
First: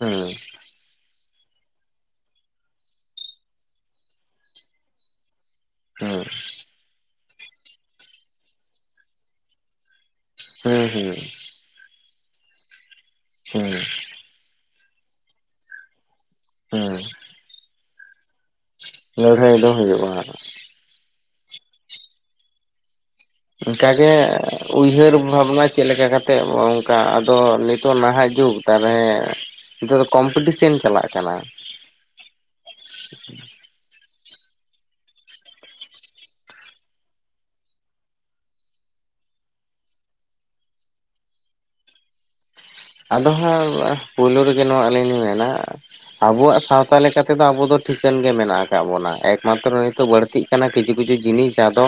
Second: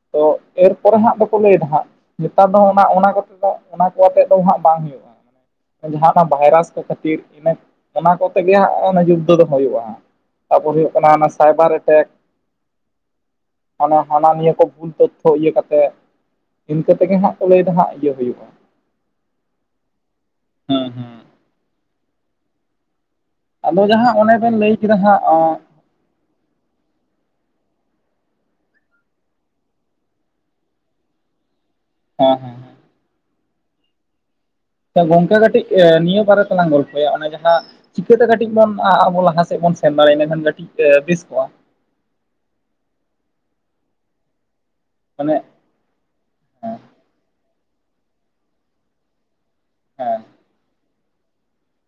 ᱦᱩᱸ ᱮᱨᱯᱚᱨᱮ ᱦᱟᱸᱜ ᱫᱚ ᱞᱟᱹᱭᱮᱫᱟ ᱦᱟᱸᱜ, ᱱᱮᱛᱟᱨ ᱫᱚ ᱚᱱᱟ ᱠᱚ ᱟᱛᱮ ᱫᱚ ᱚᱱᱟ ᱠᱚ ᱟᱛᱮ ᱫᱚ ᱦᱟᱸᱜ ᱵᱟᱝ ᱦᱩᱭᱩᱜᱼᱟ᱾ ᱡᱟᱦᱟᱸ ᱚᱱᱟ ᱵᱷᱟᱭᱨᱟᱥ ᱠᱚ ᱠᱷᱟᱹᱛᱤᱨ, ᱤᱱᱟᱹ ᱚᱱᱟ ᱠᱚᱛᱮᱜᱮ ᱦᱟᱸᱜ ᱚᱱᱟ ᱡᱩᱫᱽᱫᱷᱚ ᱫᱚ ᱦᱩᱭᱩᱜᱼᱟ ᱦᱟᱸᱜ᱾ ᱛᱟᱨᱯᱚᱨ ᱦᱩᱸ ᱦᱩᱭᱩᱜ ᱦᱩᱸ ᱠᱟᱱᱟ ᱚᱱᱟ ᱥᱟᱭᱵᱟᱨ ᱮᱴᱮᱠ᱾ ᱦᱩᱸ ᱦᱩᱸ ᱦᱟᱱᱟ ᱦᱟᱱᱟ ᱱᱤᱭᱟᱹ ᱠᱚ ᱵᱷᱩᱞ ᱛᱚᱛᱛᱷᱚ ᱤᱭᱟᱹ ᱠᱟᱛᱮᱫ᱾ ᱦᱩᱸ ᱤᱱᱠᱟᱹ ᱛᱮᱜᱮ ᱦᱟᱸᱜ ᱠᱚ ᱞᱟᱹᱭ ᱫᱚ ᱦᱟᱸᱜ ᱤᱭᱟᱹ ᱦᱩᱭᱩᱜᱼᱟ᱾ ᱞᱟᱹᱲᱦᱟᱹᱭ ᱫᱚ ᱦᱩᱭᱩᱜᱼᱟ᱾ ᱦᱮᱸ ᱦᱮᱸ᱾ ᱟᱫᱚ ᱚᱱᱠᱟ ᱜᱮ ᱡᱟᱦᱟᱸ ᱚᱱᱮ ᱵᱮᱱ ᱞᱟᱹᱭ ᱠᱮᱫᱟ ᱩᱭᱦᱟᱹᱨ ᱦᱟᱸᱜ ᱵᱷᱟᱵᱱᱟ ᱪᱮᱫ ᱞᱮᱠᱟ ᱠᱟᱛᱮᱜ ᱚᱝᱠᱟ, ᱟᱫᱚ ᱱᱤᱛᱚᱜ ᱱᱟᱦᱟᱜ ᱡᱩᱜᱽ ᱛᱟᱦᱚᱞᱮ ᱱᱤᱛᱚᱜ ᱫᱚ ᱠᱚᱢᱯᱤᱴᱤᱥᱮᱱ ᱪᱟᱞᱟᱜ ᱠᱟᱱᱟ᱾ ᱦᱮᱸ ᱦᱮᱸ ᱦᱮᱸ᱾ [inaudible] ᱛᱚ ᱜᱚᱝᱠᱮ ᱠᱟᱹᱴᱤᱡ ᱱᱤᱭᱟᱹ ᱵᱟᱨᱮ ᱛᱮᱞᱟᱝ ᱜᱚᱞᱯᱷᱚᱭᱟ ᱚᱱᱮ ᱡᱟᱦᱟᱸ ᱪᱤᱠᱟᱹᱛᱮ ᱠᱟᱹᱴᱤᱡ ᱵᱚᱱ ᱟᱵᱚ ᱞᱟᱦᱟ ᱥᱮᱫ ᱵᱚᱱ ᱥᱮᱱ ᱫᱟᱲᱮᱭᱟᱜᱼᱟ, ᱤᱱᱟᱹᱠᱷᱟᱱ ᱠᱟᱹᱴᱤᱡ ᱵᱮᱥ ᱠᱚᱜᱼᱟ᱾ ᱟᱫᱚ ᱦᱟᱸᱜ ᱯᱳᱭᱞᱳ ᱨᱮᱜᱮ ᱱᱚᱣᱟ ᱟᱞᱤᱧ ᱞᱤᱧ ᱢᱟᱱᱮ ᱢᱮᱱᱟ᱾ ᱟᱵᱚᱣᱟᱜ ᱦᱮᱸ ᱥᱟᱶᱛᱟ ᱞᱮᱠᱟᱛᱮᱫᱚ ᱟᱵᱚ ᱫᱚ ᱴᱷᱤᱠᱟᱹᱱ ᱜᱮ ᱢᱮᱱᱟᱜ ᱟᱠᱟᱜ ᱵᱚᱱᱟ, ᱮᱠᱢᱟᱛᱨᱚ ᱱᱤᱛᱚᱜ ᱦᱮᱸ ᱵᱟᱹᱲᱛᱤ ᱠᱟᱱᱟ ᱠᱤᱪᱷᱩ ᱠᱤᱪᱷᱩ ᱡᱤᱱᱤᱥ ᱟᱫᱚ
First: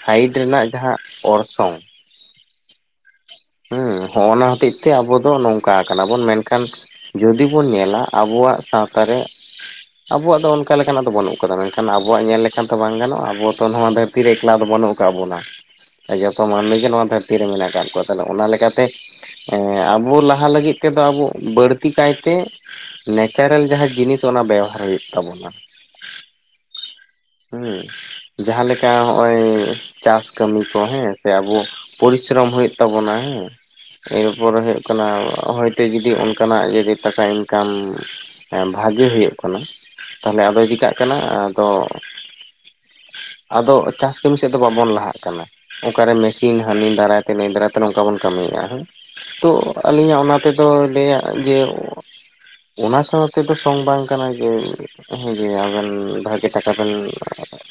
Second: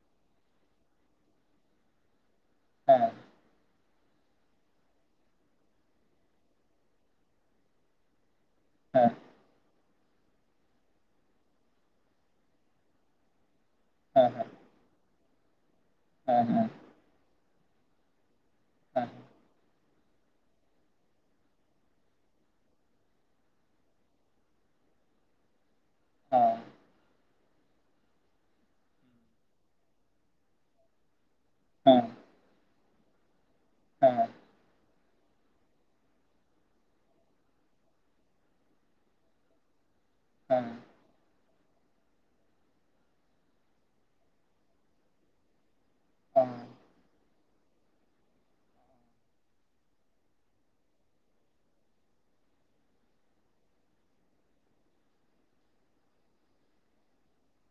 ᱥᱟᱭᱤᱰ ᱨᱮᱱᱟᱜ ᱡᱟᱦᱟᱸ ᱚᱨᱥᱚᱝ ᱦᱮᱸ᱾ ᱦᱮᱸ, ᱦᱚᱜ-ᱚᱱᱟ ᱦᱚᱛᱮᱡ ᱛᱮ ᱟᱵᱚ ᱫᱚ ᱱᱚᱝᱠᱟ ᱟᱠᱟᱱᱟ ᱵᱚᱱ ᱢᱮᱱᱠᱷᱟᱱ ᱡᱩᱚᱫᱤ ᱵᱚᱱ ᱧᱮᱞᱟ ᱟᱵᱚᱣᱟᱜ ᱥᱟᱶᱛᱟ ᱦᱮᱸ ᱨᱮ ᱟᱵᱚᱣᱟᱜ ᱫᱚ ᱚᱱᱠᱟ ᱞᱮᱠᱟᱱᱟᱜ ᱫᱚ ᱵᱟᱹᱱᱩᱜ ᱟᱠᱟᱫᱟ, ᱢᱮᱱᱠᱷᱟᱱ ᱟᱵᱚᱣᱟᱜ ᱧᱮᱞ ᱞᱮᱠᱷᱟᱱ ᱫᱚ ᱵᱟᱝ ᱜᱟᱱᱚᱜᱼᱟ, ᱟᱵᱚ ᱱᱚᱣᱟ ᱫᱷᱟᱹᱨᱛᱤ ᱨᱮ ᱦᱮᱸ ᱦᱮᱸ ᱮᱠᱞᱟ ᱫᱚ ᱵᱟᱹᱱᱩᱜᱫ ᱟᱠᱟᱱ ᱵᱚᱱᱟ ᱦᱮᱸ ᱦᱮᱸ ᱦᱮᱸ ᱦᱮᱸ ᱦᱮᱸ ᱦᱮᱸ ᱦᱮᱸ ᱦᱮᱸ ᱦᱮᱸ ᱦᱮᱸ ᱦᱮᱸ ᱦᱮᱸ ᱦᱮᱸ ᱦᱮᱸ ᱡᱚᱛᱚ ᱦᱮᱸ ᱢᱟᱱᱢᱤ ᱜᱮ ᱱᱚᱣᱟ ᱫᱷᱟᱨ ᱛᱤᱨ ᱨᱮ ᱢᱮᱱᱟᱜ ᱟᱠᱟᱫ ᱠᱚᱣᱟ, ᱛᱟᱦᱚᱞᱮ ᱚᱱᱟ ᱞᱮᱠᱟᱛᱮ ᱮᱸ ᱟᱵᱚ ᱞᱟᱦᱟ ᱞᱟᱹᱜᱤᱫ ᱛᱮᱫᱚ ᱟᱵᱚ, ᱵᱟᱹᱲᱛᱤ ᱠᱟᱭᱛᱮ ᱱᱮᱪᱟᱨᱮᱞ ᱡᱟᱦᱟᱸ ᱡᱤᱱᱤᱥ, ᱚᱱᱟ ᱵᱮᱣᱚᱦᱟᱨ ᱦᱩᱭᱩᱜ ᱛᱟᱵᱚᱱᱟ᱾ ᱚᱻ ᱦᱩᱸ ᱡᱟᱦᱟᱸᱞᱮᱠᱟ ᱦᱚᱜᱼᱚᱭ ᱪᱟᱥ ᱠᱟᱹᱢᱤ ᱠᱚ ᱦᱮᱸ, ᱥᱮ ᱟᱵᱚ, ᱯᱚᱨᱤᱥᱨᱚᱢ ᱦᱳᱭᱳᱜ ᱛᱟᱵᱚᱱᱟ ᱦᱮᱸ, ᱦᱮᱸ ᱦᱮᱸ ᱮᱨᱯᱚᱨ ᱦᱳᱭᱳᱜ ᱠᱟᱱᱟ, ᱦᱚᱭᱛᱳ ᱡᱚᱫᱤ ᱚᱱᱠᱟᱱᱟᱜ ᱡᱚᱫᱤ ᱴᱟᱠᱟ ᱤᱱᱠᱟᱢ ᱵᱷᱟᱜᱮ ᱦᱳᱭᱳᱜ ᱠᱟᱱᱟ, ᱛᱟᱦᱞᱮ ᱟᱫᱚ ᱦᱮᱸ ᱪᱤᱫᱟᱜ ᱠᱟᱱᱟ ᱟᱫᱚ, ᱟᱫᱚ ᱪᱟᱥ ᱠᱟᱹᱢᱤ ᱥᱮᱫ ᱫᱚ ᱵᱟᱵᱚᱱ ᱞᱟᱦᱟᱜ ᱠᱟᱱᱟ᱾ ᱚᱱᱠᱟᱨᱮ ᱢᱮᱥᱤᱱ ᱦᱟᱹᱱᱤ ᱫᱟᱨᱟᱭ ᱛᱮ ᱱᱟᱹᱭ ᱫᱟᱨᱟᱭᱛᱮ, ᱱᱚᱝᱠᱟ ᱵᱚᱱ ᱠᱟᱹᱢᱤᱭᱮᱫᱼᱟ, ᱦᱮ ᱛᱚ ᱟᱹᱞᱤᱧᱟᱜ ᱚᱱᱟᱛᱮᱫᱚ ᱞᱟᱹᱭᱟ ᱡᱮ ᱚᱱᱟ ᱥᱟᱶᱛᱮ ᱫᱚ ᱥᱚᱝ ᱵᱟᱝ ᱠᱟᱱᱟ ᱡᱮ ᱦᱮᱸᱜᱮ ᱟᱵᱮᱱ ᱵᱷᱟᱜᱮ, ᱴᱟᱠᱟ ᱵᱮᱱ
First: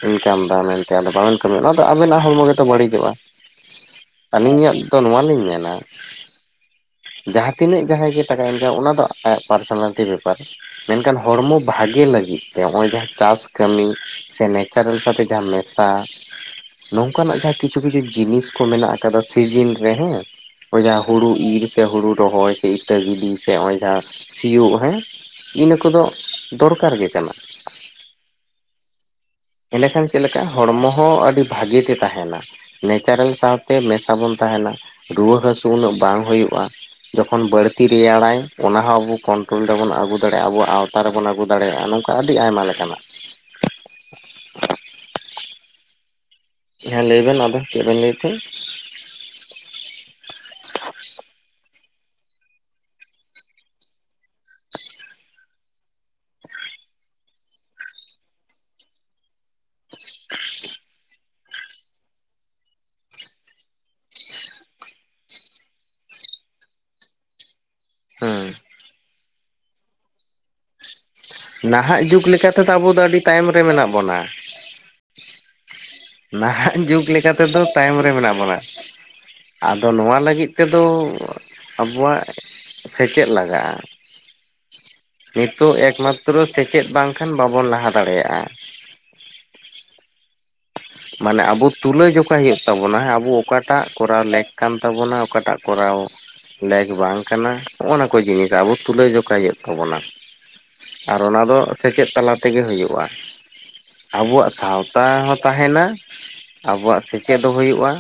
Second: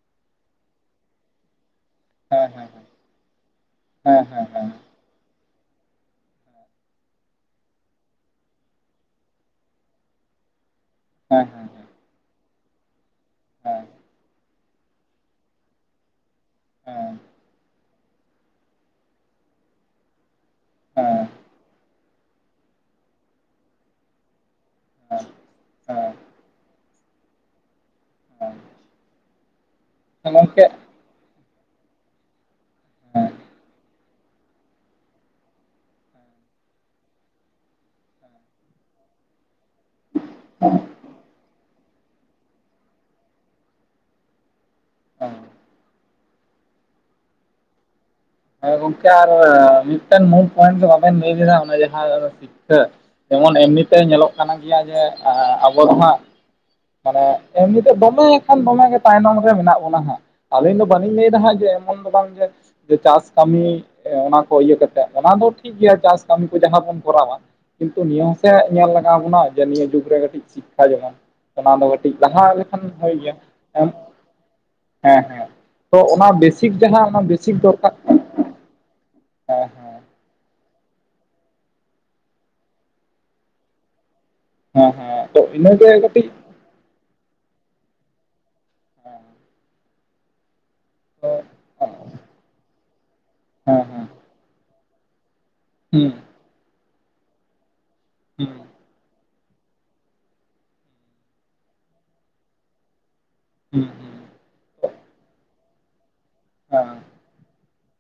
ᱤᱱᱠᱟᱢ ᱮᱫᱟ ᱢᱮᱱ ᱫᱚ ᱵᱟᱵᱮᱱ ᱠᱟᱹᱢᱤᱭᱟ, ᱚᱱᱟ ᱫᱚ ᱟᱵᱮᱱᱟᱜ ᱦᱚᱲᱢᱚ ᱜᱮᱛᱚ ᱵᱟᱹᱲᱤᱡᱚᱜᱼᱟ᱾ ᱟᱹᱞᱤᱧᱟᱜ ᱫᱚ, ᱱᱚᱣᱟᱞᱤᱧ ᱢᱮᱱᱟ ᱡᱟᱦᱟᱸᱛᱤᱱᱟᱹᱜ ᱡᱟᱦᱟᱸᱭ ᱜᱮ ᱴᱟᱠᱟᱭ ᱤᱱᱠᱟᱢ, ᱚᱱᱟ ᱫᱚ ᱟᱭᱟᱜ ᱯᱟᱨᱥᱚᱱᱟᱴᱤ ᱵᱮᱯᱟ ᱢᱮᱱᱠᱷᱟᱱ ᱦᱚᱲᱢᱚ ᱵᱷᱟᱜᱮ ᱞᱟᱹᱜᱤᱫ ᱛᱮ, ᱱᱚᱜᱼᱚᱭ ᱡᱟᱦᱟᱸ ᱪᱟᱥ ᱠᱟᱹᱢᱤ ᱥᱮ ᱱᱮᱪᱟᱨᱮᱞ ᱥᱟᱶᱛᱮ ᱡᱟᱦᱟ ᱢᱮᱥᱟ, ᱱᱚᱝᱠᱟᱱᱟᱜ ᱡᱟᱦᱟ ᱠᱤᱪᱷᱩ ᱠᱤᱪᱷᱩ ᱡᱤᱱᱤᱥ, ᱠᱚ ᱢᱮᱱᱟᱜ ᱟᱠᱟᱫᱟ ᱥᱤᱡᱤᱱ ᱨᱮ ᱦᱮᱸ, ᱚ ᱡᱟᱦᱟ ᱦᱳᱲᱩ ᱤᱨ, ᱥᱮ ᱦᱩᱲᱩ ᱨᱚᱦᱚᱭ, ᱥᱮ ᱤᱛᱟᱹ ᱜᱤᱰᱤ ᱥᱮ ᱚᱭ ᱡᱟᱦᱟ ᱥᱤᱭᱳᱜ, ᱤᱱᱟᱹ ᱠᱚᱫᱚ ᱫᱚᱨᱠᱟᱨ ᱜᱮ ᱠᱟᱱᱟ᱾ ᱮᱸᱰᱮᱠᱷᱟᱱ ᱪᱮᱫ ᱦᱮᱸ ᱞᱮᱠᱟᱼᱟ, ᱜᱚᱝᱠᱮ ᱦᱚᱲᱢᱚ ᱦᱚᱸ ᱟᱹᱰᱤ ᱵᱷᱟᱹᱜᱮ ᱛᱮ ᱛᱟᱦᱮᱱᱟ᱾ ᱦᱮᱸ ᱱᱮᱪᱟᱨᱮᱞ ᱥᱟᱶᱛᱮ ᱢᱮᱥᱟ ᱵᱚᱱ ᱛᱟᱦᱮᱱᱟ, ᱨᱩᱣᱟᱹ ᱦᱟᱹᱥᱩ ᱩᱱᱟᱹᱜ ᱵᱟᱝ ᱦᱳᱭᱳᱜᱼᱟ᱾ ᱡᱚᱠᱷᱚᱱ ᱵᱟᱹᱲᱛᱤ ᱨᱮᱭᱟᱲᱟᱭ, ᱚᱱᱟ ᱦᱚᱸᱚᱸ ᱟᱵᱚ ᱠᱚᱱᱴᱨᱳᱞ ᱨᱮᱵᱚᱱ ᱟᱹᱜᱩ ᱟᱹ ᱫᱟᱲᱮᱼᱟ ᱟᱵᱚ ᱟᱣᱛᱟ ᱨᱮᱵᱚᱱ ᱟᱹᱜᱩ ᱫᱟᱲᱮᱭᱟᱜᱼᱟ, ᱱᱚᱝᱠᱟ ᱟᱹᱰᱤ ᱟᱭᱢᱟ ᱞᱮᱠᱟᱱᱟᱜ, [unintelligible] ᱦᱮᱸ ᱦᱮᱸ ᱞᱟᱹᱭᱵᱱ ᱟᱫᱚ, ᱪᱮᱫ ᱵᱮᱱ ᱞᱟᱹᱭ ᱛᱟᱦᱮᱸᱱ? ᱦᱮᱸ ᱜᱚᱝᱠᱮ ᱟᱨ ᱢᱤᱫᱴᱮᱱ ᱢᱩᱞ ᱯᱚᱭᱮᱱᱴ ᱫᱚ ᱵᱟᱵᱮᱱ ᱞᱟᱹᱭ ᱞᱮᱫᱟ, ᱚᱱᱟ ᱡᱟᱦᱟᱸ ᱥᱤᱠᱷᱷᱟ ᱡᱮᱢᱚᱱ ᱮᱢᱱᱤ ᱛᱮ ᱧᱮᱞᱚᱜ ᱠᱟᱱᱟ ᱜᱮᱭᱟ, ᱡᱮ ᱟᱵᱚ ᱫᱚ ᱦᱟᱸᱜ ᱢᱟᱱᱮ ᱮᱢᱱᱤ ᱛᱮ, ᱫᱚᱢᱮ ᱮ ᱠᱷᱟᱱ ᱫᱚᱢᱮ ᱜᱮ ᱛᱟᱭᱱᱚᱢ ᱨᱮ ᱢᱮᱱᱟᱜ ᱵᱚᱱᱟ ᱦᱟᱜ, ᱟᱞᱤᱧ ᱫᱚ ᱵᱟᱹᱞᱤᱧ ᱞᱟᱹᱭᱮᱫᱟ ᱦᱞᱜ ᱡᱮ, ᱮᱢᱚᱱ ᱫᱚ ᱵᱟᱝ ᱡᱮ ᱪᱟᱥ ᱠᱟᱹᱢᱤ ᱚᱱᱟ ᱠᱚ ᱤᱭᱟᱹ ᱠᱟᱛᱮᱜ, ᱚᱱᱟ ᱫᱚ ᱴᱷᱤᱠ ᱜᱮᱭᱟ ᱪᱟᱥ ᱠᱟᱹᱢᱤ ᱠᱚ ᱡᱟᱦᱟᱸ ᱵᱚᱱ ᱠᱚᱨᱟᱣᱟ᱾ ᱠᱤᱱᱛᱩ ᱱᱤᱭᱟᱹ ᱦᱚᱸ ᱦᱮᱸ ᱥᱮ ᱧᱮᱞ ᱞᱟᱜᱟᱣ ᱵᱚᱱᱟ, ᱡᱮ ᱱᱤᱭᱟᱹ ᱡᱩᱜᱽ ᱨᱮ ᱠᱟᱹᱴᱤᱡ ᱥᱤᱠᱠᱷᱟ ᱡᱮᱢᱚᱱ ᱚᱱᱟ ᱫᱚ ᱱᱟᱦᱟᱜ ᱠᱟᱹᱴᱤᱡ, ᱡᱩᱜᱽ ᱞᱟᱦᱟ ᱞᱮᱠᱟ ᱛᱮᱫᱚ ᱞᱮᱠᱷᱟᱱ ᱟᱵᱚ ᱫᱚ ᱵᱷᱟᱜᱤ ᱟᱹᱰᱤ ᱜᱮᱭᱟ ᱛᱟᱭᱚᱢ ᱨᱮ ᱢᱮᱱᱟᱜ ᱦᱮᱸ ᱵᱚᱱᱟ ᱦᱮᱸ ᱛᱚ ᱚᱱᱟ ᱵᱮᱥᱤᱠ ᱡᱟᱦᱟᱸ, ᱚᱱᱟ ᱵᱮᱥᱤᱠ ᱫᱚᱨᱠᱟᱨ ᱯᱮ ᱢᱮᱱᱟᱜ ᱵᱚᱱᱟ, ᱦᱮᱸ ᱟᱫᱚ ᱦᱮᱸ ᱱᱚᱣᱟ ᱞᱟᱹᱜᱤᱫ ᱛᱮᱫᱚ ᱟᱵᱭᱟᱜ ᱥᱮᱪᱮᱫ ᱞᱟᱜᱟᱜᱼᱟ᱾ ᱦᱮᱸ ᱦᱮᱸ ᱛᱚ ᱱᱤᱛᱚᱜ ᱤᱱᱟᱹᱜᱮ ᱠᱟᱹᱴᱤᱡ ᱮᱠᱢᱟᱛᱨᱚ ᱥᱮᱪᱮᱫ ᱵᱟᱝᱠᱷᱟᱱ, ᱵᱟᱵᱚᱱ ᱞᱟᱦᱟ ᱫᱟᱲᱮᱭᱟᱜᱼᱟ᱾ [unintelligible] ᱛᱚ ᱢᱟᱱᱮ ᱟᱵᱚ ᱦᱮᱸ ᱛᱩᱞᱟᱹᱡᱚᱠᱷᱟ ᱦᱳᱭᱳᱜ ᱛᱟᱵᱚᱱᱟ, ᱟᱵᱚ ᱚᱠᱟᱴᱟᱜ ᱦᱮᱸ ᱦᱩᱸ ᱠᱚᱨᱟᱣ ᱞᱮᱠ ᱠᱟᱱ ᱛᱟᱵᱚᱱᱟ ᱚᱠᱟᱴᱟᱜ ᱠᱚᱨᱟᱣ ᱦᱩᱸ ᱞᱮᱠ ᱵᱟᱝ ᱠᱟᱱᱟ ᱦᱚᱜ ᱱᱟ ᱠᱚ ᱡᱤᱱᱤᱥ ᱦᱩᱸ ᱟᱵᱚ ᱛᱩᱞᱟᱹ ᱡᱚᱠᱷᱟ ᱦᱳᱭᱳ ᱛᱟᱵᱚᱱᱟ, ᱟᱨ ᱚᱱᱟ ᱫᱚ ᱥᱮᱪᱮᱫ ᱛᱟᱞᱟ ᱛᱮᱜᱮ ᱦᱳᱭᱳᱜᱼᱟ᱾ ᱦᱩᱸ, ᱟᱵᱚᱣᱟᱜ ᱥᱟᱶᱛᱟ ᱦᱚᱸ ᱛᱟᱦᱮᱱᱟ, ᱦᱮᱸ ᱟᱵᱚᱣᱟᱜ ᱥᱮᱪᱮᱫ ᱦᱚᱸ ᱦᱳᱭᱳᱜᱼᱟ᱾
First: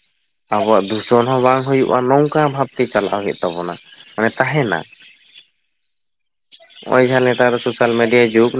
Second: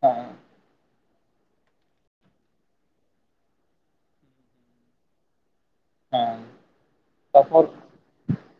ᱦᱮᱸ ᱟᱵᱚᱣᱟᱜ ᱫᱩ ᱡᱚᱱ [unintelligible] ᱦᱚᱸ ᱵᱟᱝ ᱦᱩᱭᱩᱜᱼᱟ᱾ ᱱᱚᱝᱠᱟ ᱵᱷᱟᱵᱛᱮ ᱪᱟᱞᱟᱜ ᱦᱩᱭᱩᱜ ᱛᱟᱵᱚᱱᱟ ᱢᱟᱱᱮ ᱛᱟᱦᱮᱱᱟ᱾ ᱦᱮᱸ ᱦᱚᱸᱜᱼᱚᱭ ᱡᱟᱦᱟᱸ ᱱᱮᱛᱟᱨ ᱛᱟᱯᱚᱨ ᱥᱳᱥᱟᱞ ᱢᱤᱰᱤᱭᱟ ᱡᱩᱜᱽᱼᱼ